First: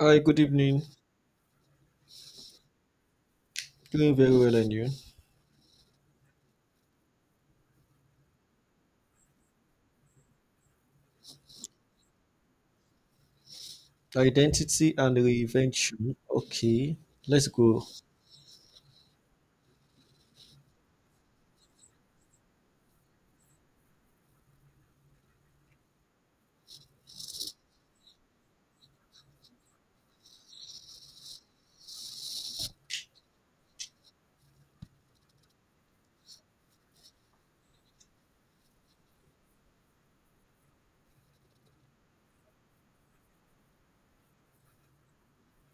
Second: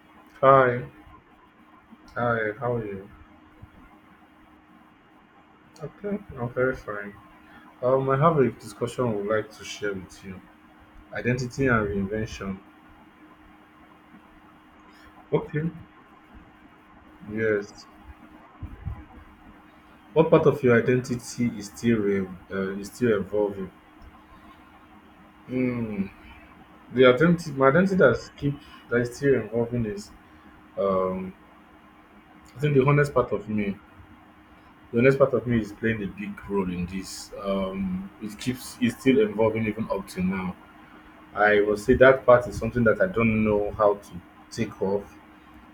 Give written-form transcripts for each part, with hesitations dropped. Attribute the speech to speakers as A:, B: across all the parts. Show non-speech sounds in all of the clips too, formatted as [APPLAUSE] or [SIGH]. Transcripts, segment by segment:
A: Hi, good evening.
B: Hi, hi, how are you?
A: Doing very well, and you?
B: Okay, I'm very fine. I have a discussion I would like to share with you. Identity and reinvention.
A: Identity and
B: Okay.
A: reinvention. Okay, let's go.
B: Yes. What part of your identity is still is still evolving? Mm. The identity, my identity that's keep that is still evolving is um I think the honest part of me. The honest part of me is playing a big role in this. It keeps it's still evolving even up to now. I will say that part is something that I don't know how to take off.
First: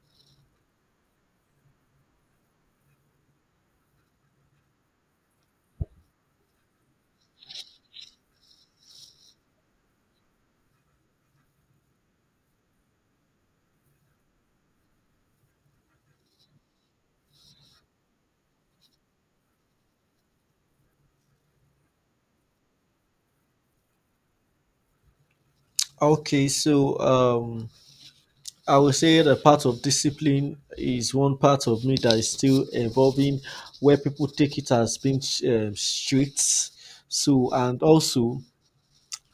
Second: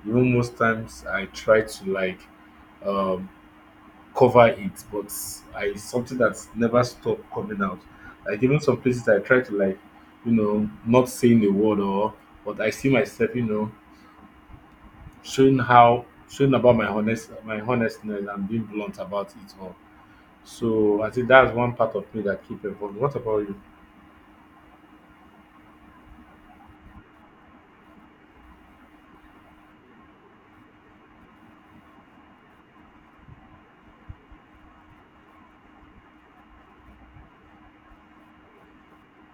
B: Even most times I try to like, um, cover it, but I it's something that's never stop coming out. Like even some places I try to like, not saying a word or but I see myself, showing how showing about my honest my honestness and being blunt about it all. So I think that's one part of me that keep evolving. What about you?
A: Okay, so I will say that part of discipline is one part of me that is still evolving, where people take it as being strict. So, and also,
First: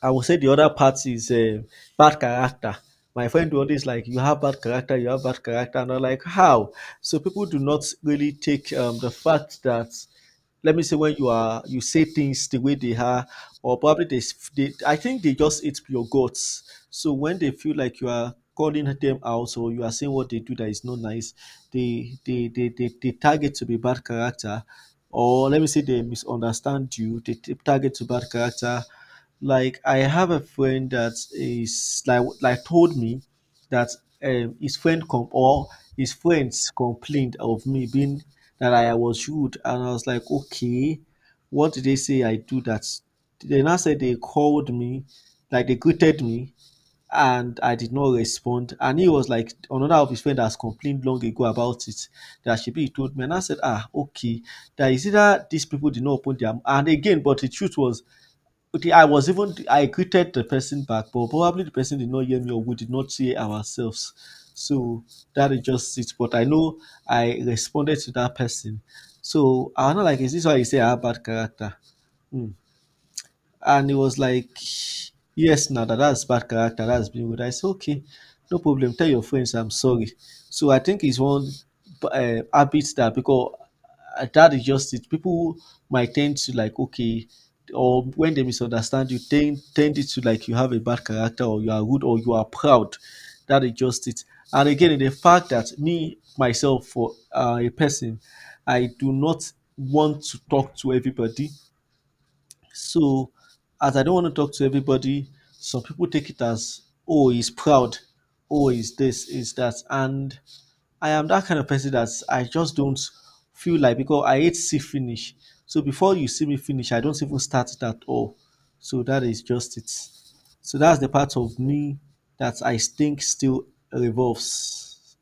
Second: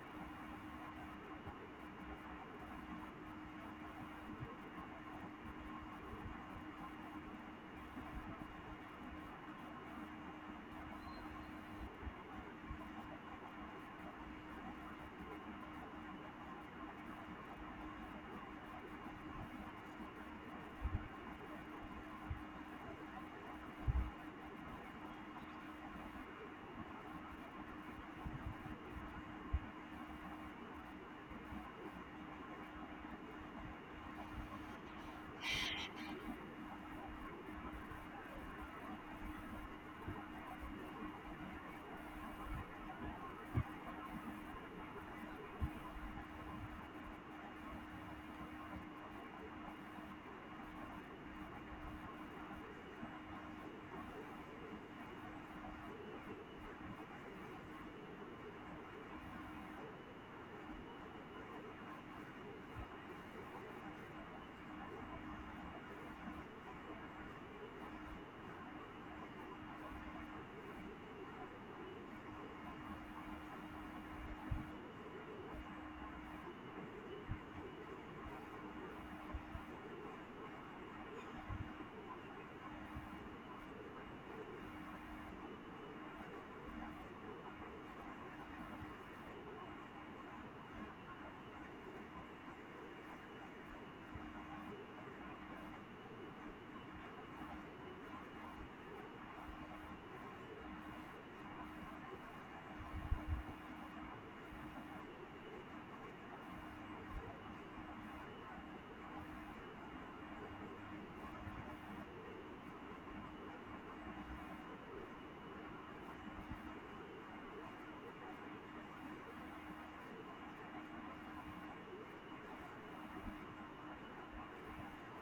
A: I will say the other part is bad character. My friend will always like, you have bad character, you have bad character, and I'm like, how? So people do not really take the fact that, let me say, when you are, you say things the way they are, or probably they, they, I think they just eat your guts. So when they feel like you are calling them out or you are saying what they do that is not nice, they target to be bad character, or let me say they misunderstand you, they target to bad character. Like, I have a friend that is like told me that, his friend com- or his friends complained of me being, that I was rude, and I was like, okay, what did they say I do that? They now said they called me, like they greeted me, and I did not respond. And he was like, another of his friend has complained long ago about it, that should be told me, and I said, ah, okay, that is either these people did not open their and again, but the truth was, okay, I was even, I greeted the person back, but probably the person did not hear me or we did not hear ourselves. So that is just it. But I know I responded to that person. So I'm not like, is this why you say I have bad character? Hmm. And he was like, yes, now that, that's bad character, that's being good. I said, okay, no problem. Tell your friends I'm sorry. So I think it's one habit that because, that is just it. People might tend to like, okay, or when they misunderstand you, tend it to like you have a bad character or you are rude or you are proud. That is just it. And again, the fact that me myself, for a person, I do not want to talk to everybody. So, as I don't want to talk to everybody, some people take it as, oh, he's proud, oh, he's this, is that. And I am that kind of person that I just don't feel like, because I hate see finish. So before you see me finish, I don't even start it at all. So that is just it. So that's the part of me that I think still revolves.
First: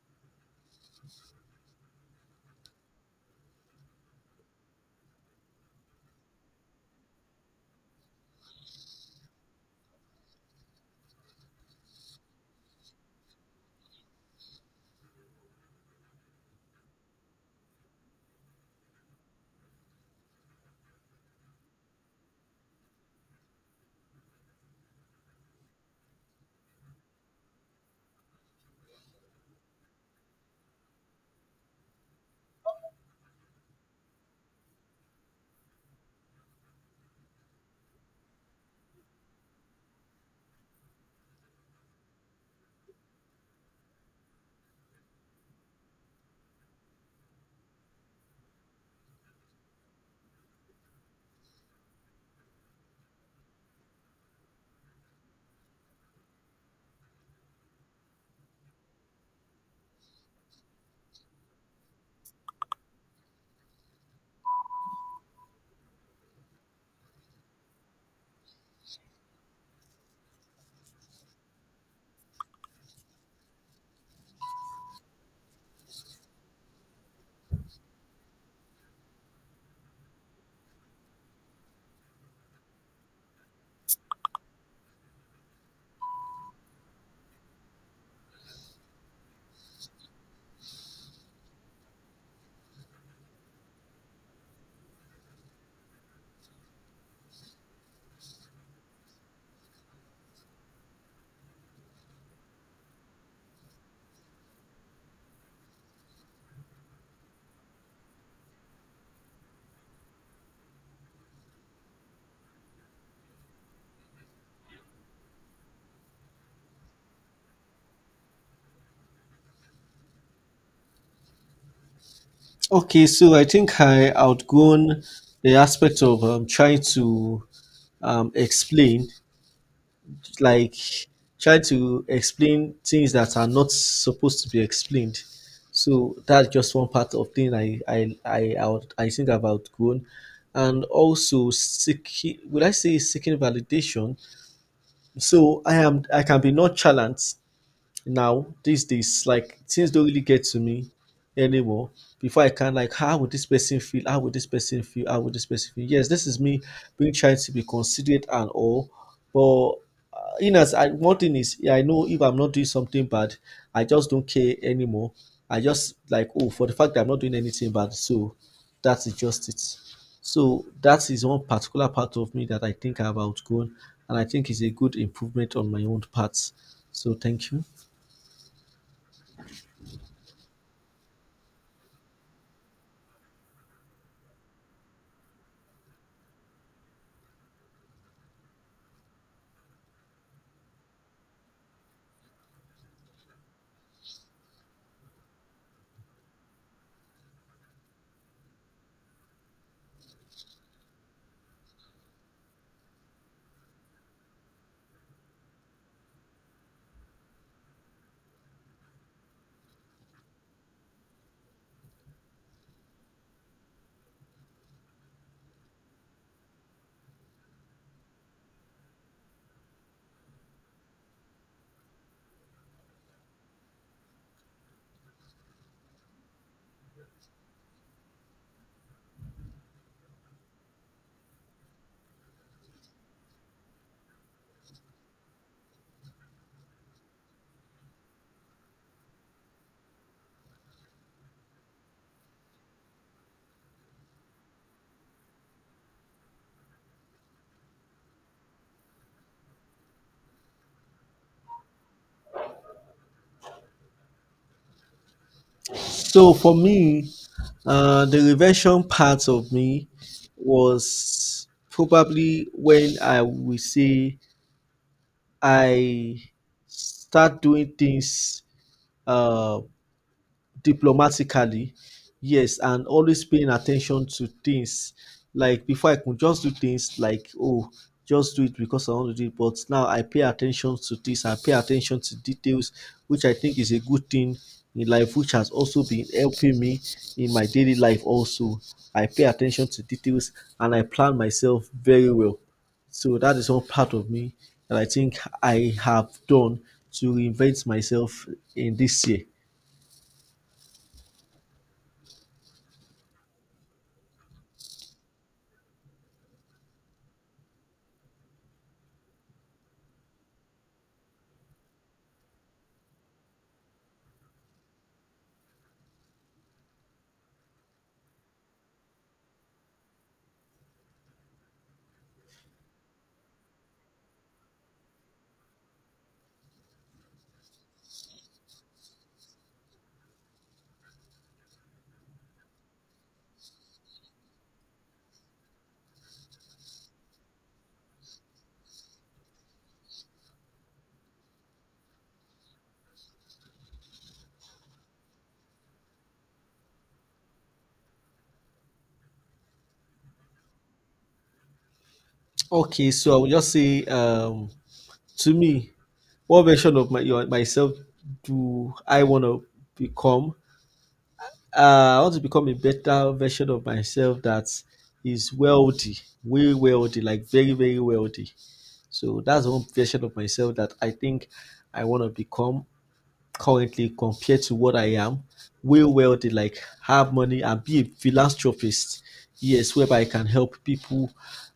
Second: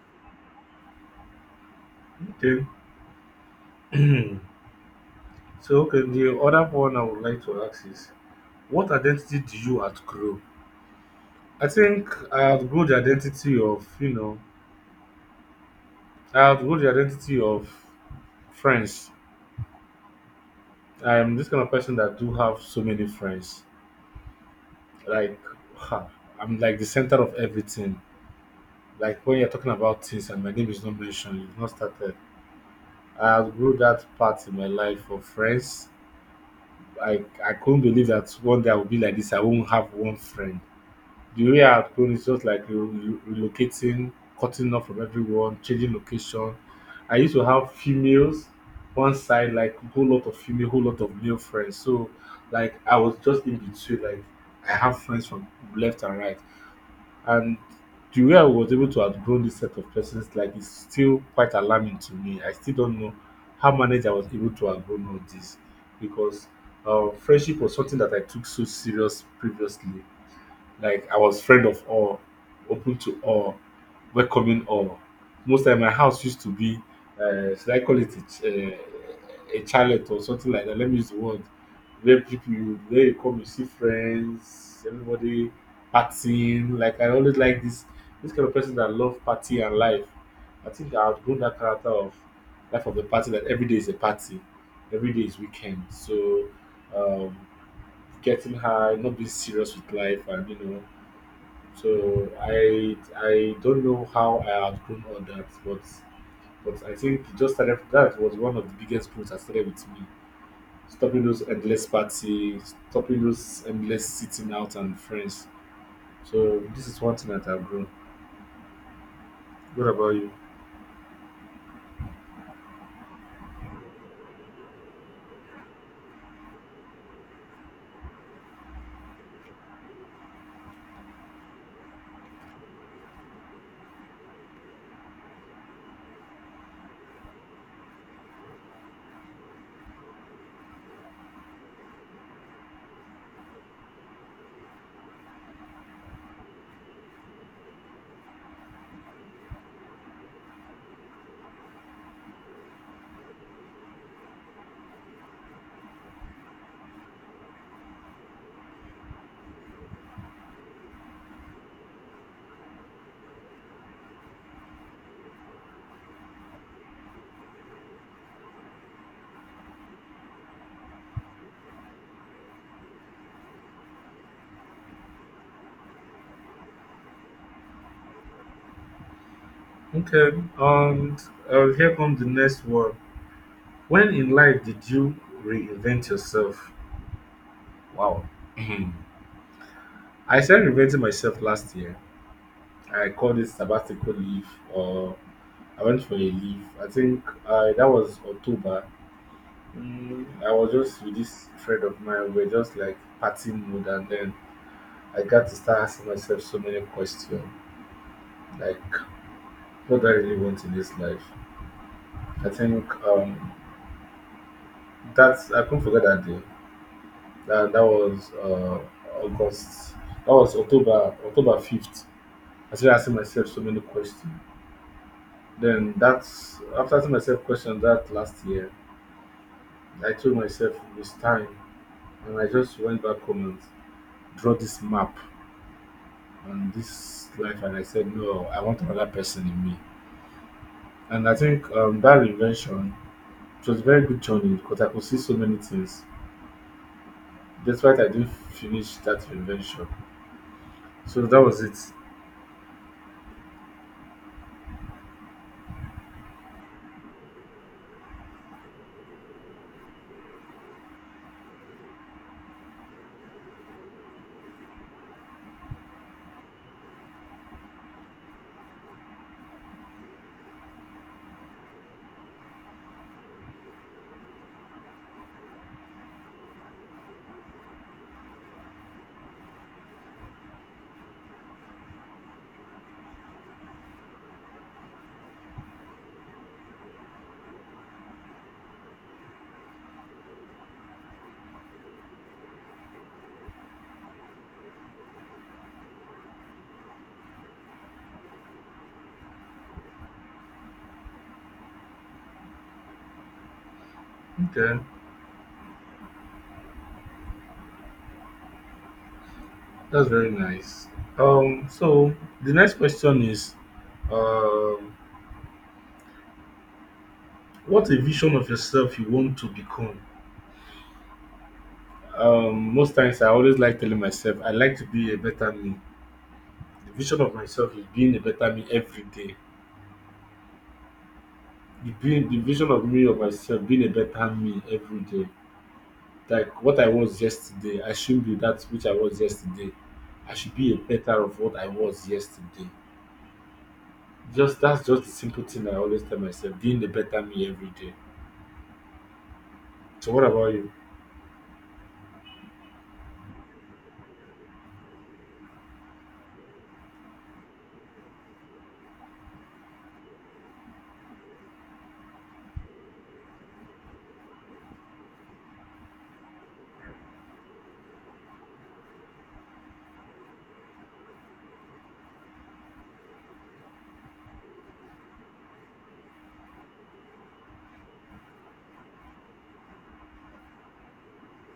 B: Okay. [CLEARS THROAT] So okay, the other one I would like to ask is: what identity do you outgrow? I think I outgrow the identity of friends. I'm this kind of person that do have so many friends. Like, ha, I'm like the center of everything. Like when you're talking about things and my name is not mentioned, you've not started. I outgrew that part in my life of friends. I couldn't believe that one day I would be like this. I won't have one friend. The way I have grown is just like re re relocating, cutting off from everyone, changing location. I used to have females one side, like whole lot of female, whole lot of male friends. So like I was just in between, like I have friends from left and right. And the way I was able to outgrow this set of persons, like it's still quite alarming to me. I still don't know how manage I was able to outgrow all this because friendship was something that I took so serious previously, like I was friend of all, open to all, welcoming all. Most time my house used to be, should I call it a, ch- a chalet or something like that? Let me use the word. Where people, where you come, you see friends, everybody partying. Like I always like this kind of person that love party and life. I think I outgrown that character of life of the party, that every day is a party, every day is weekend. So um, getting high, not being serious with life, and so I don't know how I outgrown all that, but I think it just started, that was one of the biggest growth that started with me. Stopping those endless parties, stopping those endless sitting out and friends. So this is one thing that I've grown. What about you?
A: Okay, so I think I outgrown the aspect of trying to, explain, like, try to explain things that are not supposed to be explained. So that's just one part of thing I think I've outgrown, and also seeking. Would I say seeking validation? So I am, I can be not challenged now. These days, like, things don't really get to me anymore. Before, I can like, how would this person feel, how would this person feel, how would this person feel. Yes, this is me being, trying to be considerate and all. But, in as I, one thing is, yeah, I know, if I'm not doing something bad, I just don't care anymore. I just like, oh, for the fact that I'm not doing anything bad. So that's just it. So that is one particular part of me that I think I've outgrown, and I think is a good improvement on my own parts. So thank you.
B: Okay, and here comes the next one. When in life did you reinvent yourself? Wow. [CLEARS THROAT] I started reinventing myself last year. I called it sabbatical leave, or I went for a leave. I think that was October. I was just with this friend of mine. We are just like party mood, and then I got to start asking myself so many questions, like what do I really want in this life? I think that's I couldn't forget that day. That was August. That was October 5th. I started asking myself so many questions. Then that's after asking myself questions that last year, I told myself it was time. And I just went back home and draw this map on this life, and I said, no, I want another person in me. And I think that reinvention, it was a very good journey because I could see so many things. Despite I didn't finish that reinvention, so that was it.
A: So for me, the reversion part of me was probably when I would say I start doing things, uh, diplomatically. Yes, and always paying attention to things. Like before, I could just do things like, oh, just do it because I want to do it. But now I pay attention to this. I pay attention to details, which I think is a good thing in life, which has also been helping me in my daily life. Also, I pay attention to details and I plan myself very well. So that is one part of me that I think I have done to reinvent myself in this year.
B: Okay, that's very nice. So the next question is, um, what a vision of yourself you want to become. Most times I always like telling myself I like to be a better me. The vision of myself is being a better me every day. The vision of me of myself being a better me every day. Like what I was yesterday, I shouldn't be that which I was yesterday. I should be a better of what I was yesterday. Just that's just the simple thing I always tell myself, being a better me every day. So what about you?
A: Okay, so I would just say, to me, what version of myself do I want to become? I want to become a better version of myself that is wealthy, way wealthy, like very, very wealthy. So that's one version of myself that I think I want to become currently compared to what I am, way well did, like, have money and be a philanthropist. Yes, whereby I can help people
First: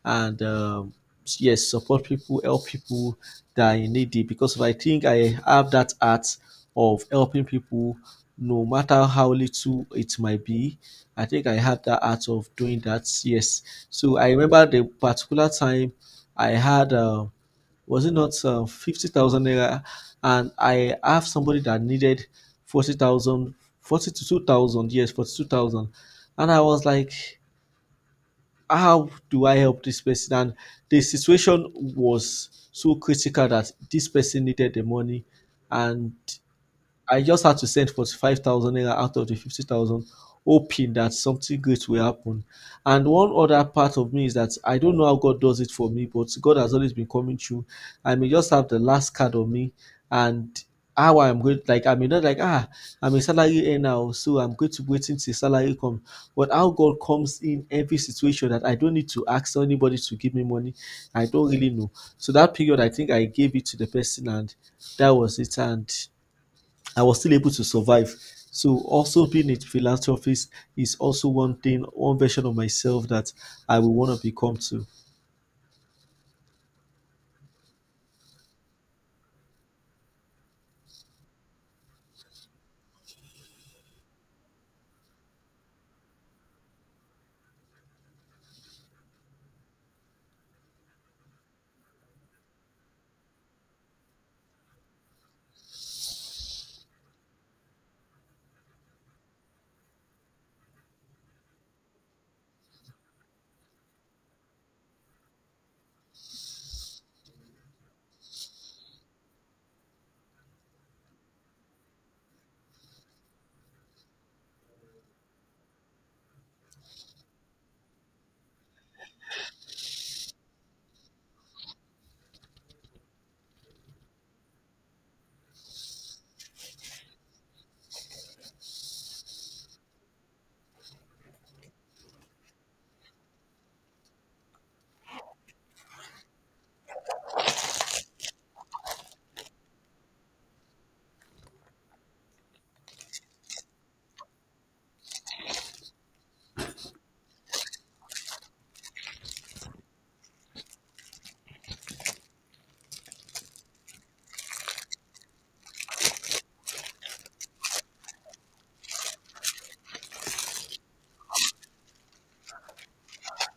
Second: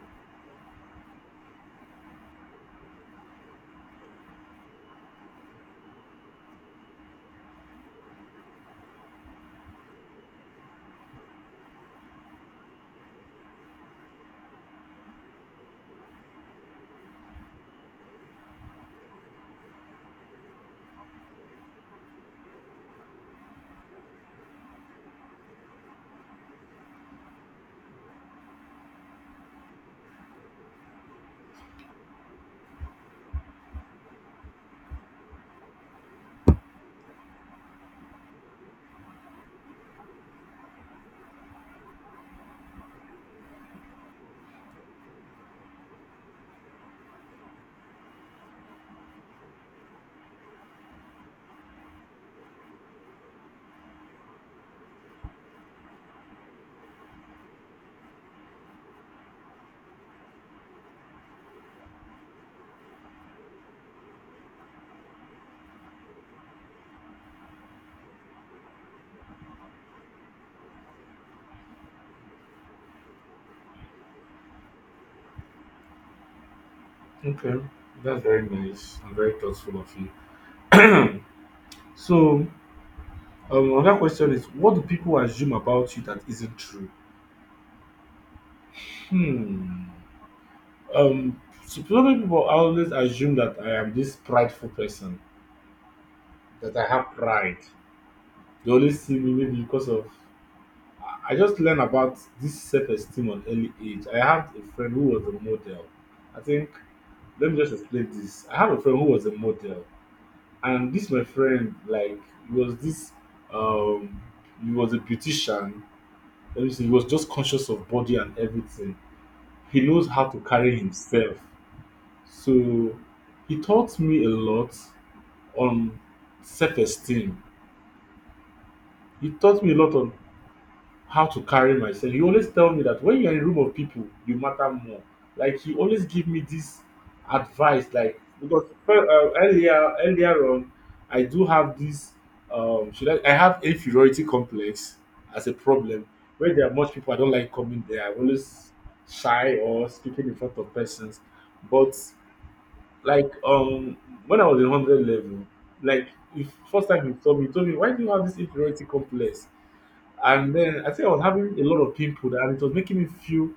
A: and, yes, support people, help people that are in need it, because I think I have that art of helping people no matter how little it might be. I think I have that art of doing that. Yes. So I remember the particular time I had, was it not, 50,000 naira? And I have somebody that needed 40,000, 42,000, yes, 42,000. And I was like, how do I help this person? And the situation was so critical that this person needed the money, and I just had to send 45,000 naira out of the 50,000, hoping that something great will happen. And one other part of me is that I don't know how God does it for me, but God has always been coming through. I may just have the last card on me, and how I'm going, like, I may not like, ah, I'm a salary earner, oh, so I'm going to wait until salary come. But how God comes in every situation that I don't need to ask anybody to give me money, I don't really know. So that period, I think I gave it to the person and that was it. And I was still able to survive. So also being a philanthropist is also one thing, one version of myself that I will want to become too.
B: Okay, that's very nice and very thoughtful of you. So another question is, what do people assume about you that isn't true? Hmm. Um, so many people always assume that I am this prideful person, that I have pride. They always see me maybe because of. I just learned about this self-esteem on early age. I have a friend who was a model. I think let me just explain this. I have a friend who was a model, and this my friend like he was this um he was a beautician. Let me see, he was just conscious of body and everything. He knows how to carry himself. So he taught me a lot on self-esteem. He taught me a lot on how to carry myself. He always tell me that when you're in a room of people, you matter more. Like he always give me this advice, like because earlier on, I do have this should I have inferiority complex as a problem. Where there are much people, I don't like coming there. I'm always shy or speaking in front of persons. But like, when I was in 100 level, like if first time he told me, why do you have this inferiority complex? And then I think I was having a lot of people and it was making me feel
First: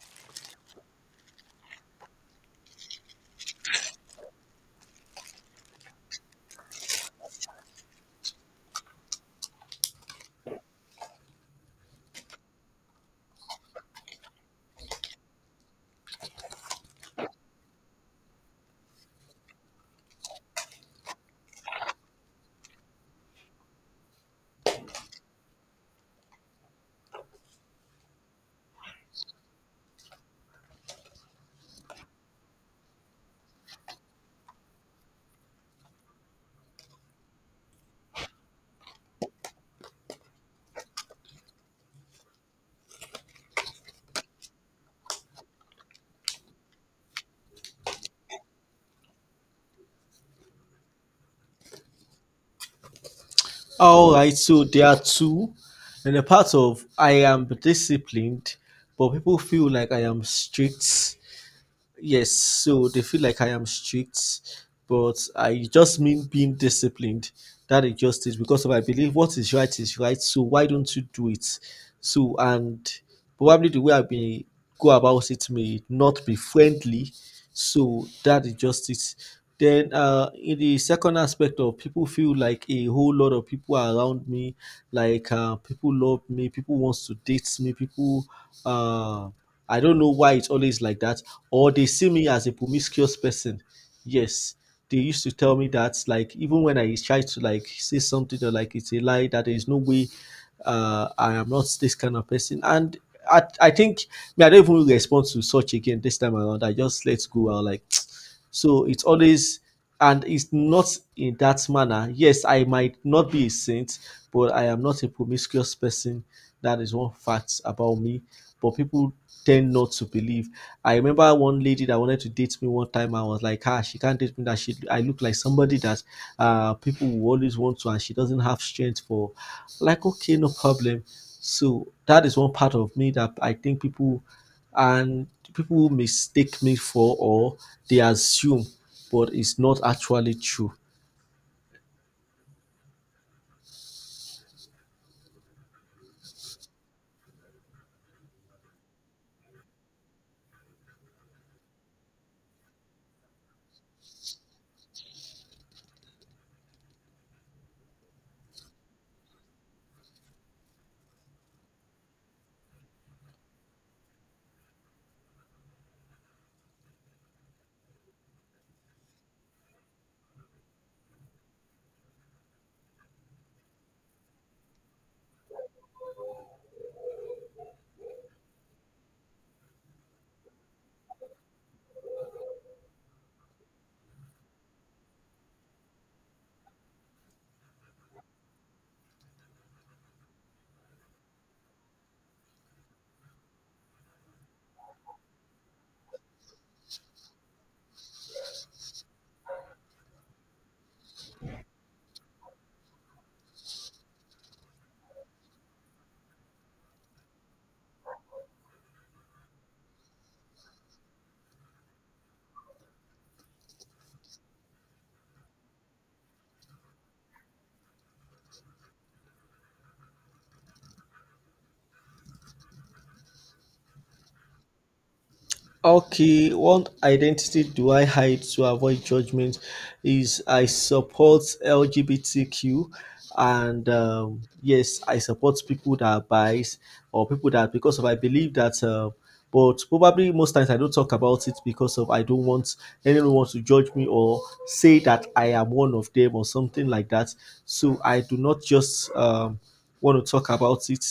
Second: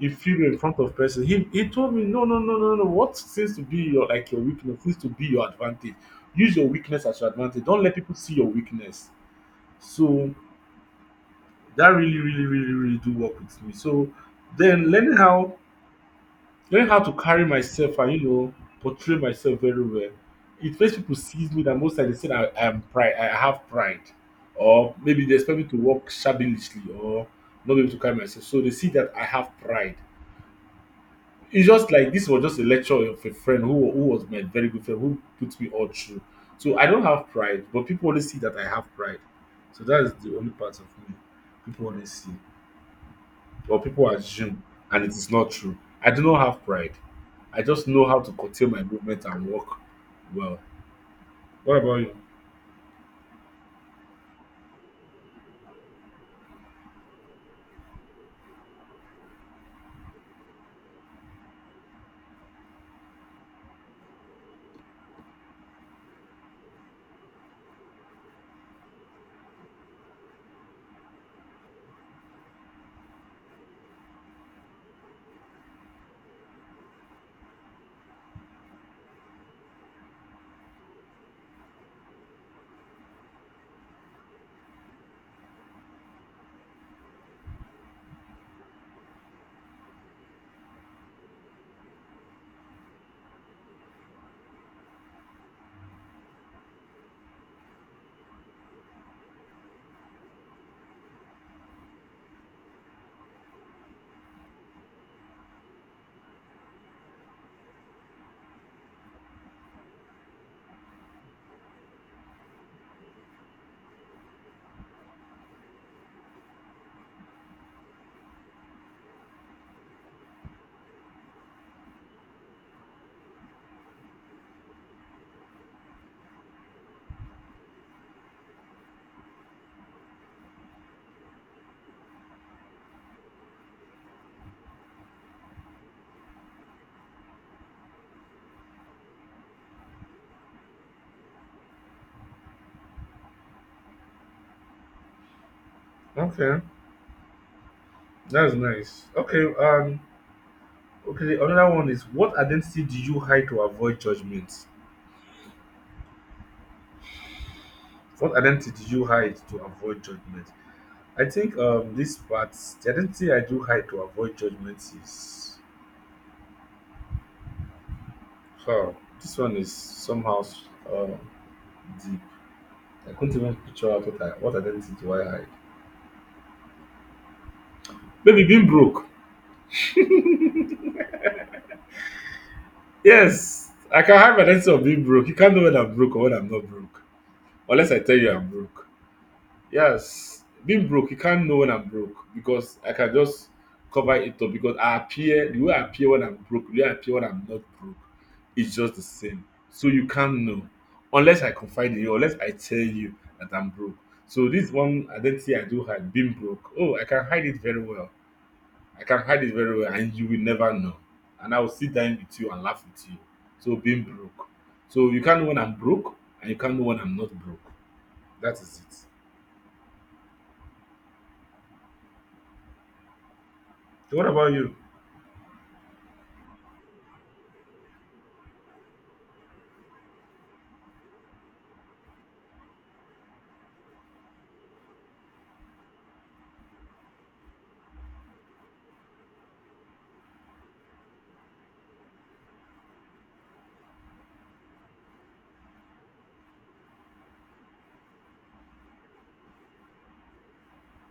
B: inferior in front of person. He told me, no, no, no, no, no. What seems to be your weakness seems to be your advantage. Use your weakness as your advantage. Don't let people see your weakness. So that really, really, really, really do work with me. So then learning how to carry myself, and portray myself very well, it makes people sees me that most times they say that I am pride, I have pride, or maybe they expect me to walk shabbily or not be able to carry myself, so they see that I have pride. It's just like this was just a lecture of a friend who was my very good friend, who put me all through. So I don't have pride, but people only see that I have pride. So that is the only part of me people only see, but people assume, and it is not true. I do not have pride. I just know how to curtail my movement and walk well. What about you?
A: All right, so there are two. And a part of, I am disciplined, but people feel like I am strict. Yes, so they feel like I am strict, but I just mean being disciplined. That is just it, because of, I believe what is right is right, so why don't you do it? So, and probably the way I may go about it may not be friendly. So that is just it. Then, in the second aspect of, people feel like a whole lot of people are around me, like, people love me, people wants to date me, people, uh I don't know why it's always like that. Or they see me as a promiscuous person. Yes. They used to tell me that, like, even when I try to like say something, or like it's a lie, that there is no way, I am not this kind of person. And I think, me, I don't even respond to such again this time around. I just let go. I like [TSK] so it's always, and it's not in that manner. Yes, I might not be a saint, but I am not a promiscuous person. That is one fact about me, but people tend not to believe. I remember one lady that wanted to date me one time. I was like, ah, she can't date me. That she, I look like somebody that, people will always want to, and she doesn't have strength for. Like, okay, no problem. So that is one part of me that I think people, and people mistake me for, or they assume, but it's not actually true.
B: Okay, that's nice. Okay, okay. Another one is, what identity do you hide to avoid judgment? What identity do you hide to avoid judgment? I think this part, the identity I do hide to avoid judgment is, oh, this one is somehow um deep. I couldn't even picture out what identity do I hide. Maybe being broke. Yes, I can hide my sense of being broke. You can't know when I'm broke or when I'm not broke. Unless I tell you I'm broke. Yes, being broke, you can't know when I'm broke because I can just cover it up because I appear, the way I appear when I'm broke, the way I appear when I'm not broke, it's just the same. So you can't know unless I confide in you, unless I tell you that I'm broke. So this one identity I do hide, being broke. Oh, I can hide it very well. I can hide it very well and you will never know. And I will sit down with you and laugh with you. So being broke. So you can't know when I'm broke and you can't know when I'm not broke. That is it. So what about you?
A: Okay, one identity do I hide to avoid judgment is, I support LGBTQ, and, yes, I support people that are biased, or people that, because of I believe that, but probably most times I don't talk about it because of I don't want anyone wants to judge me or say that I am one of them or something like that. So I do not just, want to talk about it.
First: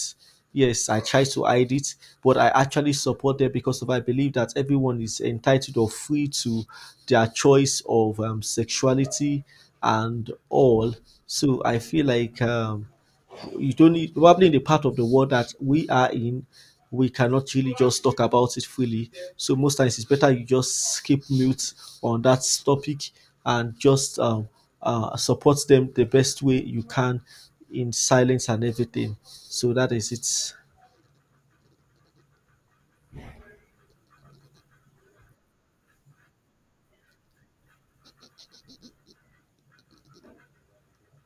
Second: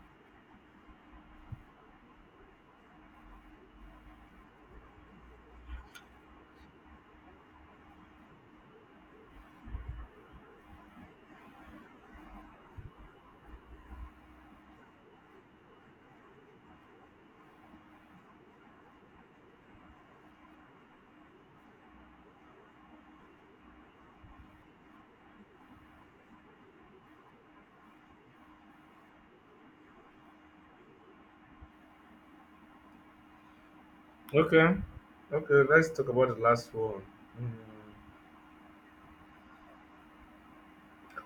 A: Yes, I tried to hide it, but I actually support them because of I believe that everyone is entitled or free to their choice of, sexuality and all. So I feel like, you don't need, probably in the part of the world that we are in, we cannot really just talk about it freely. So most times it's better you just keep mute on that topic, and just, support them the best way you can, in silence and everything. So that is it.
B: Okay. Okay, let's talk about the last one. Hmm.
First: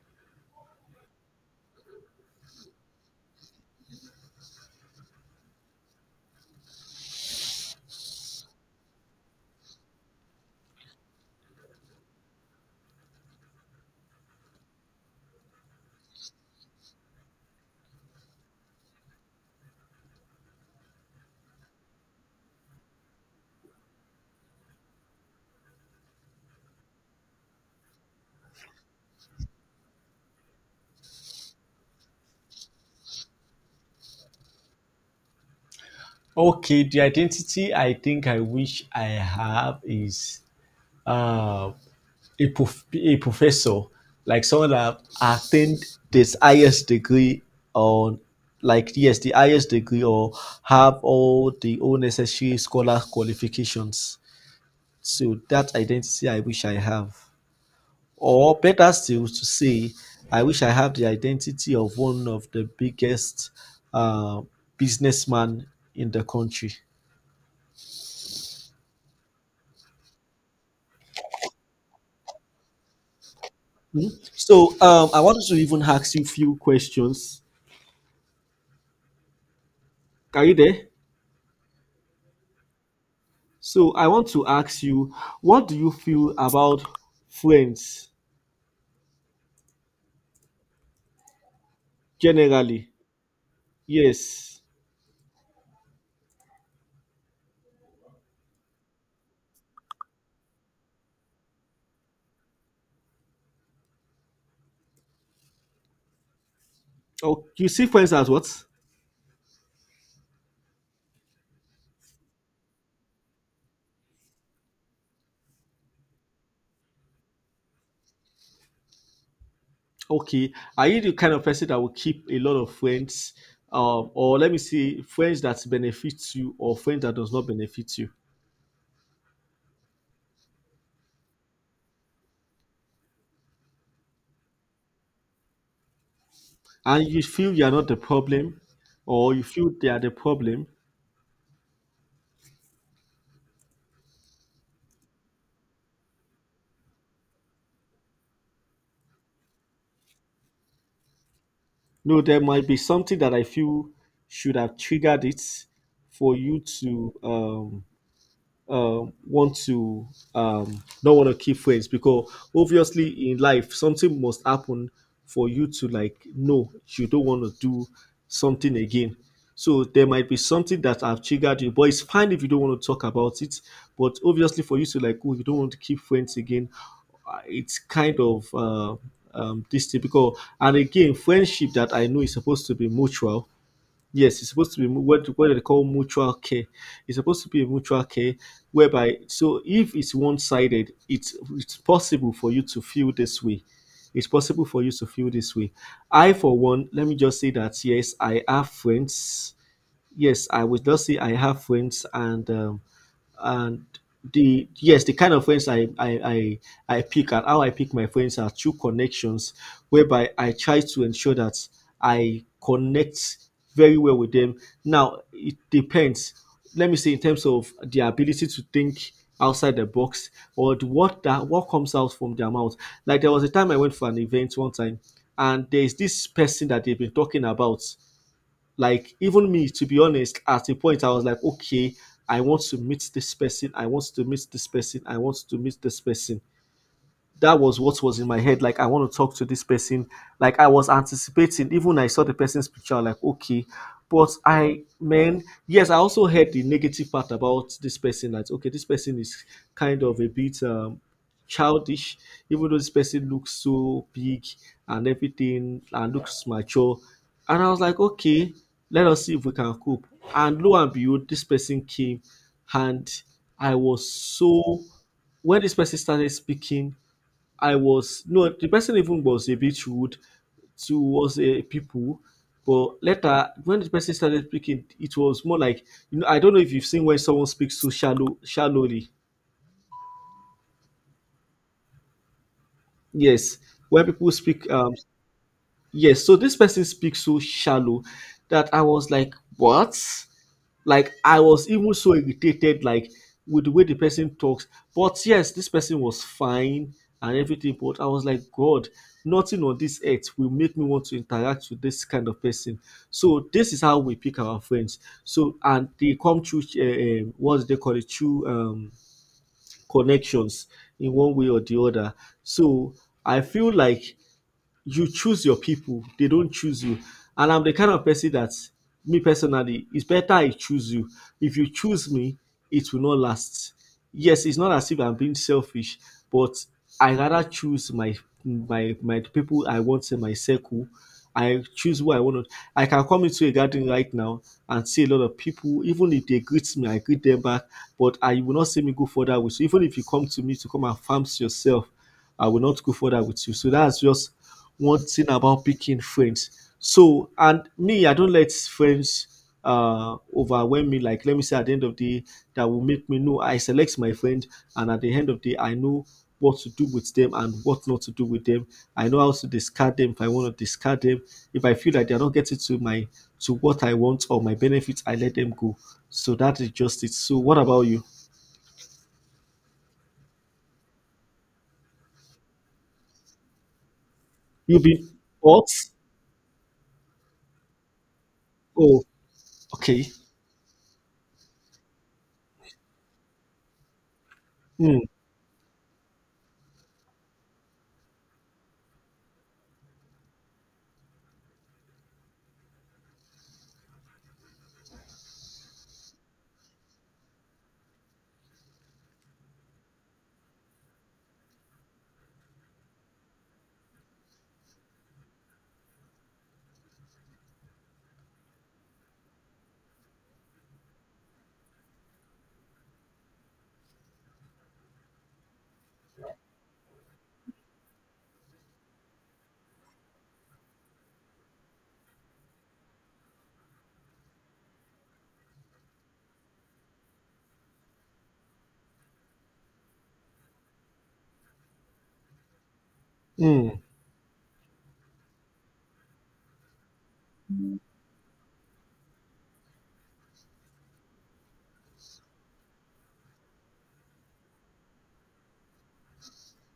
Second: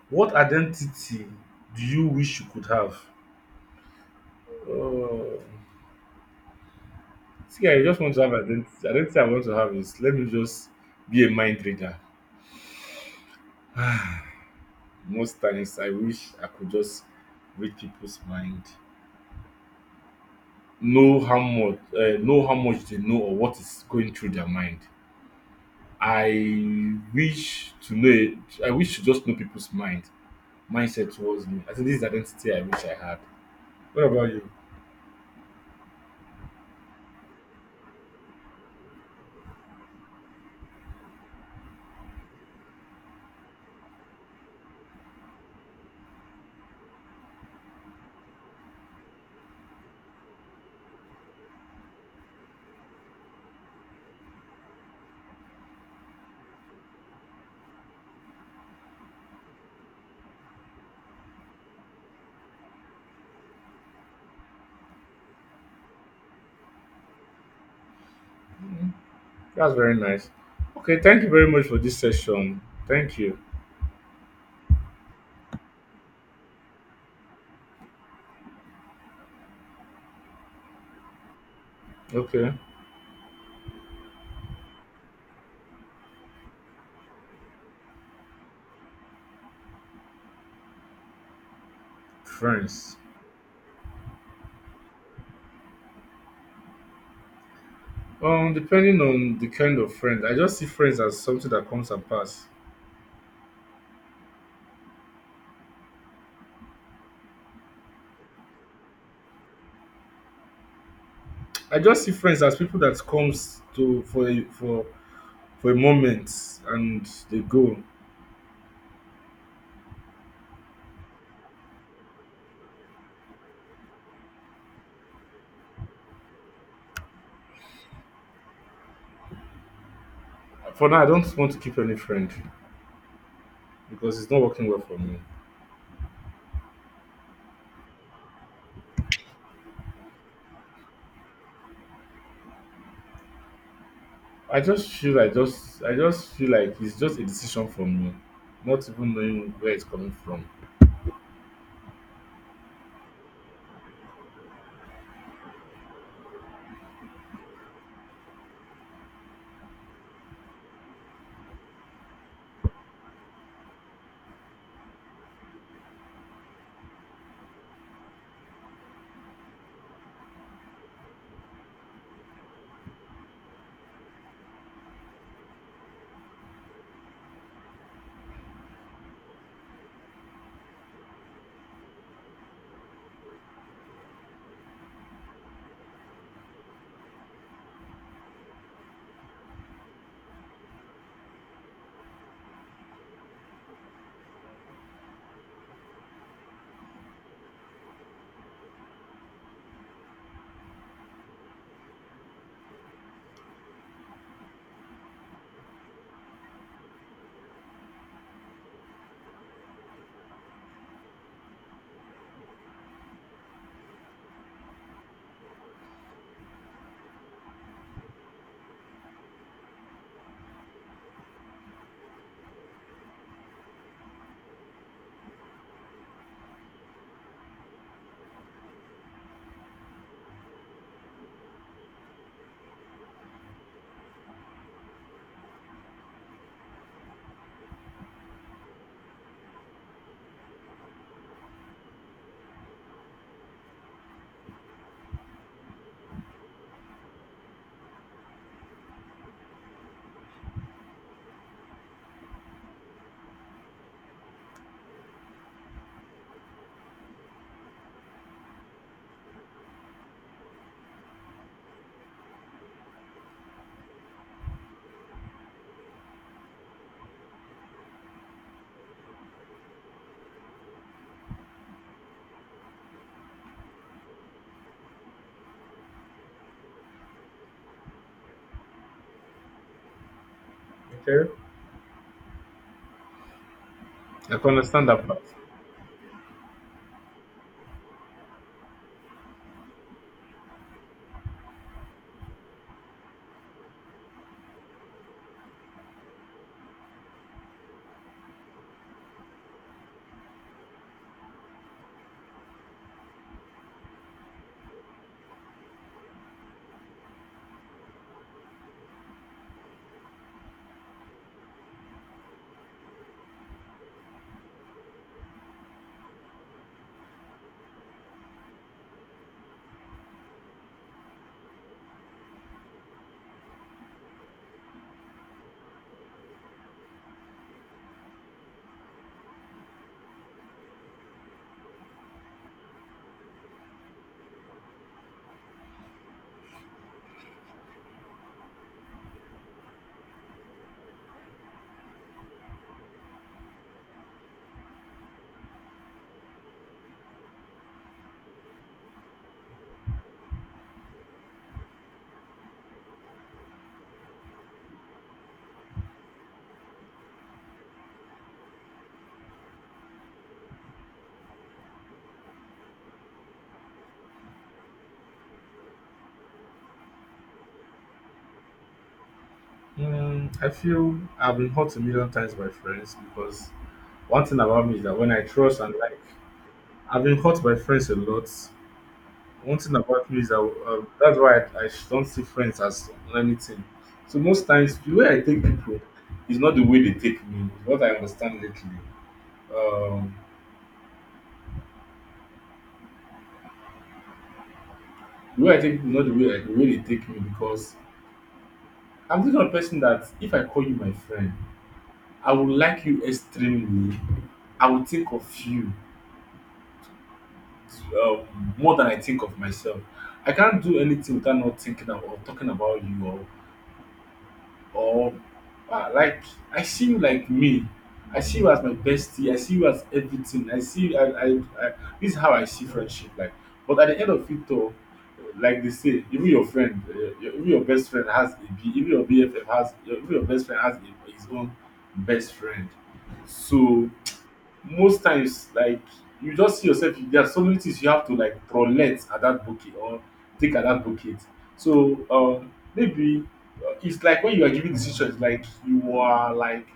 B: What identity do you wish you could have? Oh, see, I just want to have identity. Identity I want to have is, let me just be a mind reader. [SIGHS] Most times I wish I could just read people's mind. Know how much they know or what is going through their mind. I wish to know it. I wish to just know people's mindset towards me. I think this is the identity I wish I had. What about you?
A: Okay, the identity I think I wish I have is, uh, a professor, like someone that attained this highest degree on, like, yes, the highest degree, or have all the all necessary scholar qualifications. So that identity I wish I have. Or better still to say, I wish I have the identity of one of the biggest uh, businessman in the country.
B: That's very nice. Okay, thank you very much for this session. Thank you.
A: So I wanted to even ask you a few questions. Are you there?
B: Okay,
A: So I want to ask you, what do you feel about friends generally?
B: friends.
A: Yes.
B: Depending on the kind of friend, I just see friends as something that comes and pass.
A: Oh, you see friends as what?
B: I just see friends as people that comes to for for a moment and they go.
A: Okay. Are you the kind of person that will keep a lot of friends? Or let me see, friends that benefits you or friends that does not benefit you?
B: For now, I don't want to keep any friend because it's not working well for me.
A: And you feel you are not the problem, or you feel they are the problem?
B: I just feel like it's just a decision from me, not even knowing where it's coming from.
A: No, there might be something that I feel should have triggered it for you to want to, don't want to keep friends, because obviously in life something must happen for you to like know you don't want to do something again. So there might be something that have triggered you, but it's fine if you don't want to talk about it. But obviously for you to like, oh, you don't want to keep friends again, it's kind of this typical and again friendship that I know is supposed to be mutual. Yes, it's supposed to be what they call mutual care. It's supposed to be a mutual care, whereby so if it's one sided, it's possible for you to feel this way. It's possible for you to feel this way. I for one, let me just say that yes, I have friends. Yes, I would just say I have friends, and and the yes the kind of friends I pick, and how I pick my friends are through connections, whereby I try to ensure that I connect very well with them. Now it depends, let me say, in terms of their ability to think outside the box, or the, what that what comes out from their mouth. Like there was a time I went for an event one time, and there's this person that they've been talking about. Like even me, to be honest, at a point I was like, okay, I want to meet this person, I want to meet this person, I want to meet this person. That was what was in my head. Like, I want to talk to this person. Like, I was anticipating, even when I saw the person's picture, I'm like, okay. But I, man, yes, I also heard the negative part about this person, that okay, this person is kind of a bit childish, even though this person looks so big and everything and looks mature. And I was like, okay, let us see if we can cope. And lo and behold, this person came, and I was so, when this person started speaking, I was, no the person even was a bit rude towards people, but later when the person started speaking, it was more like, you know I don't know if you've seen when someone speaks so shallowly.
B: Okay,
A: Yes, when people
B: I can
A: speak
B: understand that part.
A: yes, so this person speaks so shallow that I was like, what? Like I was even so irritated, like with the way the person talks. But yes, this person was fine and everything. But I was like, God, nothing on this earth will make me want to interact with this kind of person. So this is how we pick our friends. So and they come through, what do they call it? Through connections in one way or the other. So I feel like you choose your people, they don't choose you. And I'm the kind of person that, me personally, it's better I choose you. If you choose me, it will not last. Yes, it's not as if I'm being selfish, but I rather choose my the people I want in my circle. I choose who I want to. I can come into a garden right now and see a lot of people. Even if they greet me, I greet them back, but I will not see me go further with you. Even if you come to me to come and farm yourself, I will not go further with you. So that's just one thing about picking friends. So, and me, I don't let friends overwhelm me. Like, let me say at the end of the day, that will make me know I select my friend, and at the end of the day, I know what to do with them and what not to do with them. I know how to discard them if I want to discard them. If I feel like they're not getting to my to what I want or my benefits, I let them go. So that is just it. So what about you?
B: Mm, I feel I've been hurt a million times by friends because one thing about me
A: You
B: is that
A: been
B: when I trust
A: what?
B: and like, I've been hurt by friends a lot.
A: Oh,
B: One thing
A: okay.
B: about me is that that's why I don't see friends as anything. So most times the
A: Mm,
B: way I take people is not the way they take me. It's what I understand lately. Um, the way I take not the way I, the way they take me because I'm the kind of person that if I call you my friend, I would like you extremely. I will think of you uh, more than I think of myself. I can't do anything without not thinking about or talking about you or like I see you like me. I see you as my bestie. I see you as everything. I see I this is how I see friendship like. But at the end of it all, like they say, even your friend, your, even your best friend has a B. Even your BFF has. Your, even your best friend has a, his own best friend.
A: mm,
B: So most times like you just see yourself, there are so many things you have to like prolect at that bucket or take at that bucket. So maybe it's like when you are giving decisions, like you are like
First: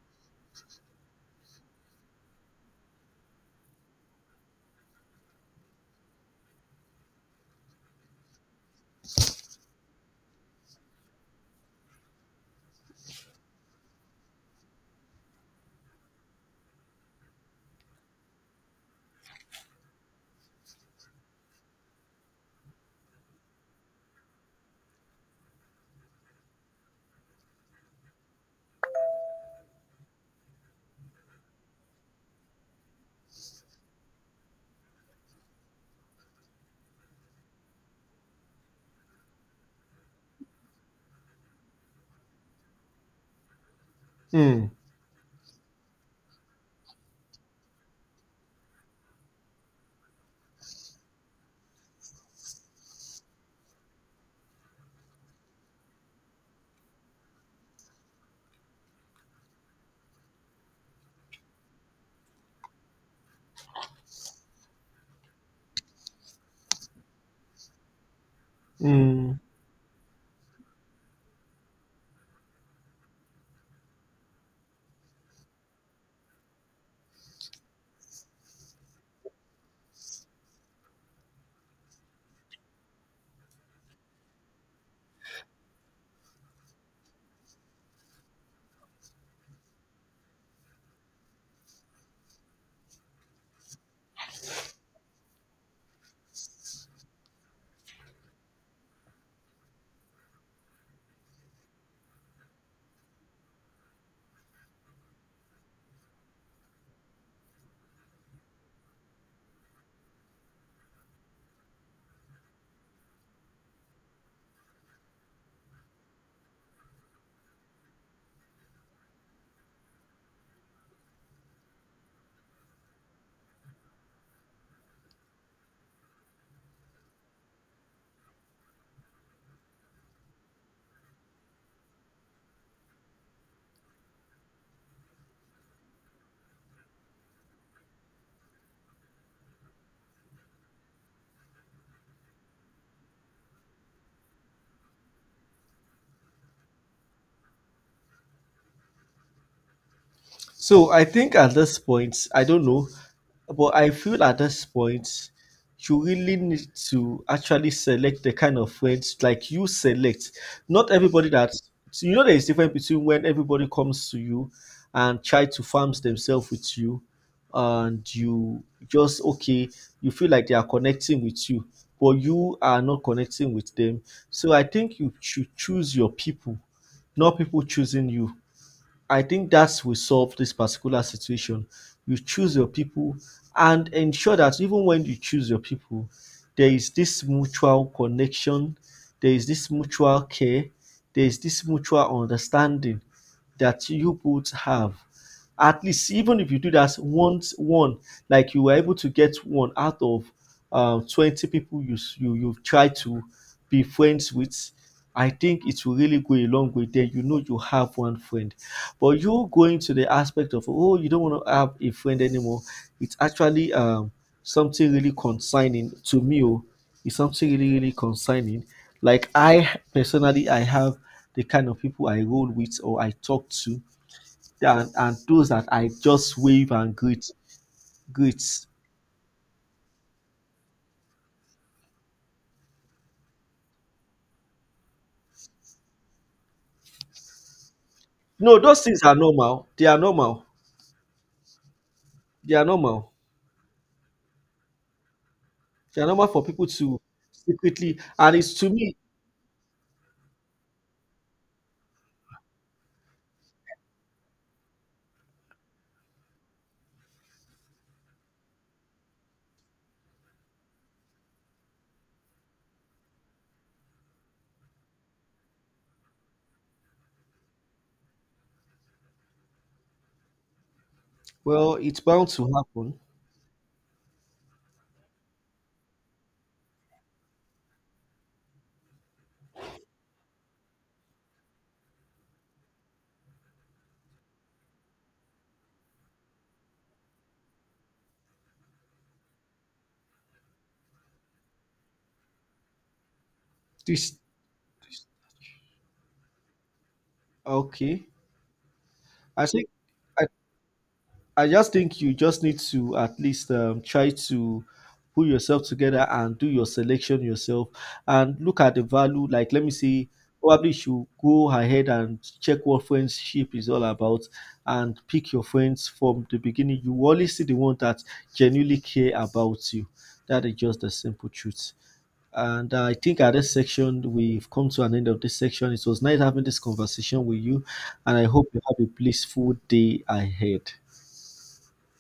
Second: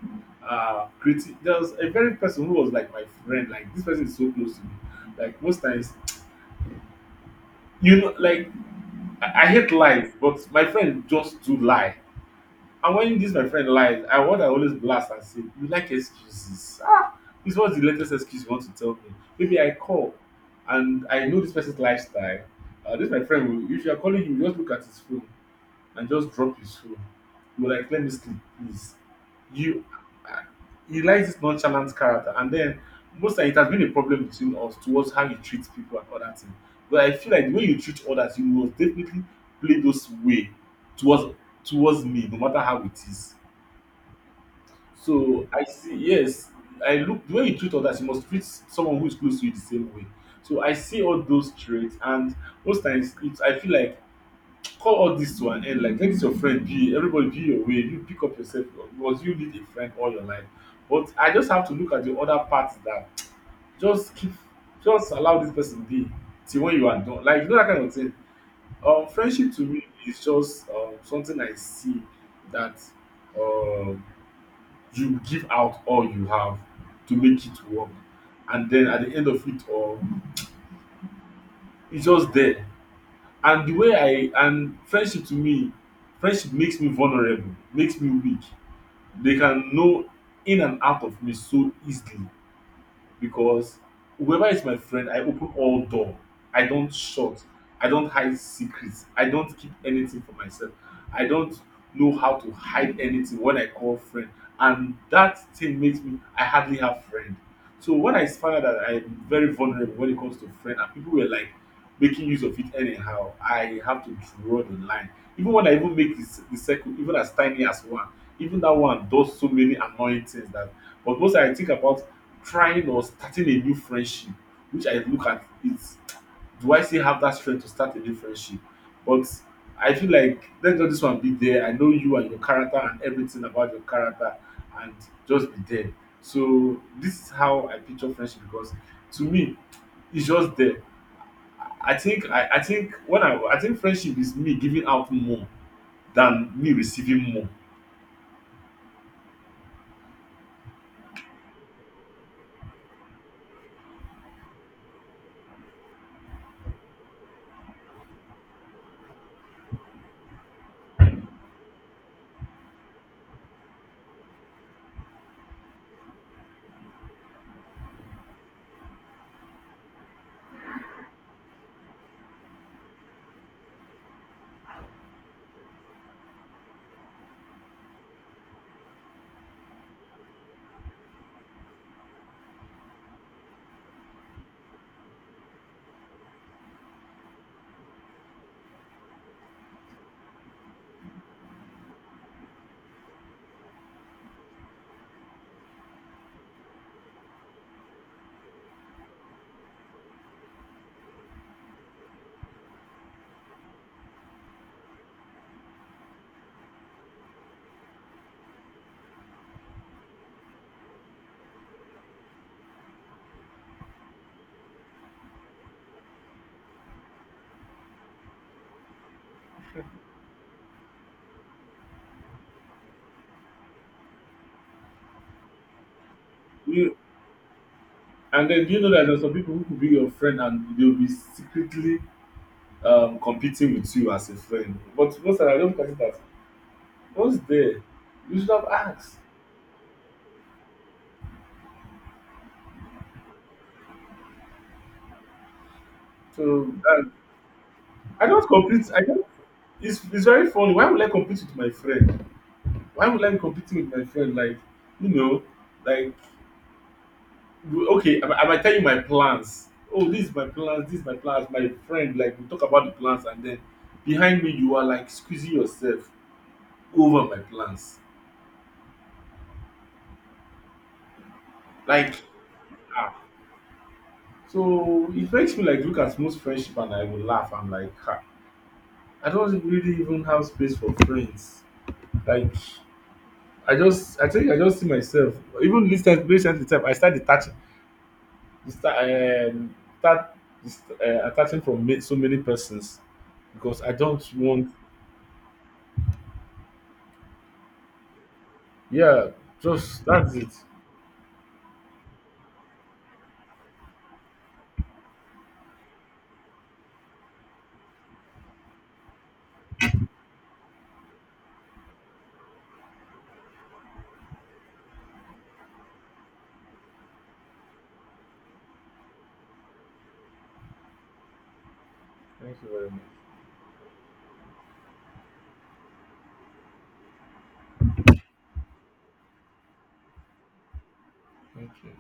B: creating, there's a very person who was like my friend, like this person is so close to me. Like most times, you know, like I hate lies, but my friend just do lie. And when this my friend lies, I what I always blast and say, you like excuses. Ah, this was the latest excuse you want to tell me. Maybe I call and I know this person's lifestyle. This my friend, will- if you are calling him, just look at his phone and just drop his phone. You were like, let me sleep, please. You he likes this nonchalant character, and then most times it has been a problem between us towards how you treat people and other things. But I feel like the way you treat others, you will definitely play those way towards towards me, no matter how it is.
A: mm,
B: So I see, yes, I look the way you treat others, you must treat someone who is close to you the same way. So I see all those traits, and most times it's, I feel like call all this to an end. Like, let this your friend be everybody be your way. You pick up yourself because you need a friend all your life. But I just have to look at the other part that [TSK] just keep, just allow this person be till when you are done. Like, you know, that kind of thing.
A: mm.
B: Friendship to me is just something I see that um, you give out all you have to make it work. And then at the end of it all, it's just there. And the way I and friendship to me, friendship makes me vulnerable, makes me weak. They can know in and out of me so easily because whoever is my friend, I open all door. I don't shut. I don't hide secrets. I don't keep anything for myself. I don't know how to hide anything when I call friend. And that thing makes me I hardly have friend. So when I found out that I'm very vulnerable when it comes to friend and people were like making use of it anyhow, I have to draw the line. Even when I even make this the circle, even as tiny as one, even that one does so many annoying things that, but most I think about trying or starting a new friendship, which I look at it, do I still have that strength to start a new friendship? But I feel like let just this one be there, I know you and your character and everything about your character, and just be there. So this is how I picture friendship because to me it's just there. I think I think when I think friendship is me giving out more than me receiving more.
A: So I think at this point, I don't know, but I feel at this point, you really need to actually select the kind of friends, like you select. Not everybody that, so you know there is difference between when everybody comes to you and try to farms themselves with you, and you just okay, you feel like they are connecting with you, but you are not connecting with them. So I think you should choose your people, not people choosing you. I think that will solve this particular situation. You choose your people and ensure that even when you choose your people, there is this mutual connection, there is this mutual care, there is this mutual understanding that you both have. At least, even if you do that once, one, like you were able to get one out of 20 people you try to be friends with, I think it will really go a long way. Then you know you have one friend. But you going to the aspect of, oh, you don't want to have a friend anymore, it's actually something really concerning to me. Oh, it's something really really concerning. Like I personally, I have the kind of people I roll with or I talk to, and, those that I just wave and
B: You
A: greet
B: and
A: greets.
B: then do you know that there's some people who could be your friend and they'll be secretly competing with you as a friend? But most times I don't consider at what's there. You should
A: No,
B: have
A: those things are
B: asked.
A: normal. They are normal. They are normal. They are normal for
B: So
A: people to
B: and
A: secretly,
B: I
A: and
B: don't
A: it's to
B: compete.
A: me.
B: I don't. It's very funny. Why would I compete with my friend? Why would I be competing with my friend? Like, you know, like okay, I might tell you my plans. Oh, this is my plans. This is my plans. My friend, like we talk about the plans, and then behind me you are like squeezing yourself over my plans.
A: Well, it's
B: Like
A: bound to happen.
B: ah, so it makes me like look at most friendship and I will laugh. I'm like, ha, I don't really even have space for friends. Like I just, I think I just see myself. Even this time, recently, time I start detaching, start, start attaching from so many persons because I
A: This,
B: don't want.
A: okay.
B: Yeah,
A: I think
B: just
A: I,
B: that's it.
A: I just think you just need to at least try to put yourself together and do your selection yourself and look at the value. Like, let me see, probably you should go ahead and check what friendship is all about and pick your friends from the beginning. You only see the one that genuinely care about you. That is just the simple truth.
B: Thank you
A: And
B: very
A: I
B: much.
A: think at this section, we've come to an end of this section. It was nice having this conversation with you, and I hope you have a blissful day ahead.
B: Thank you.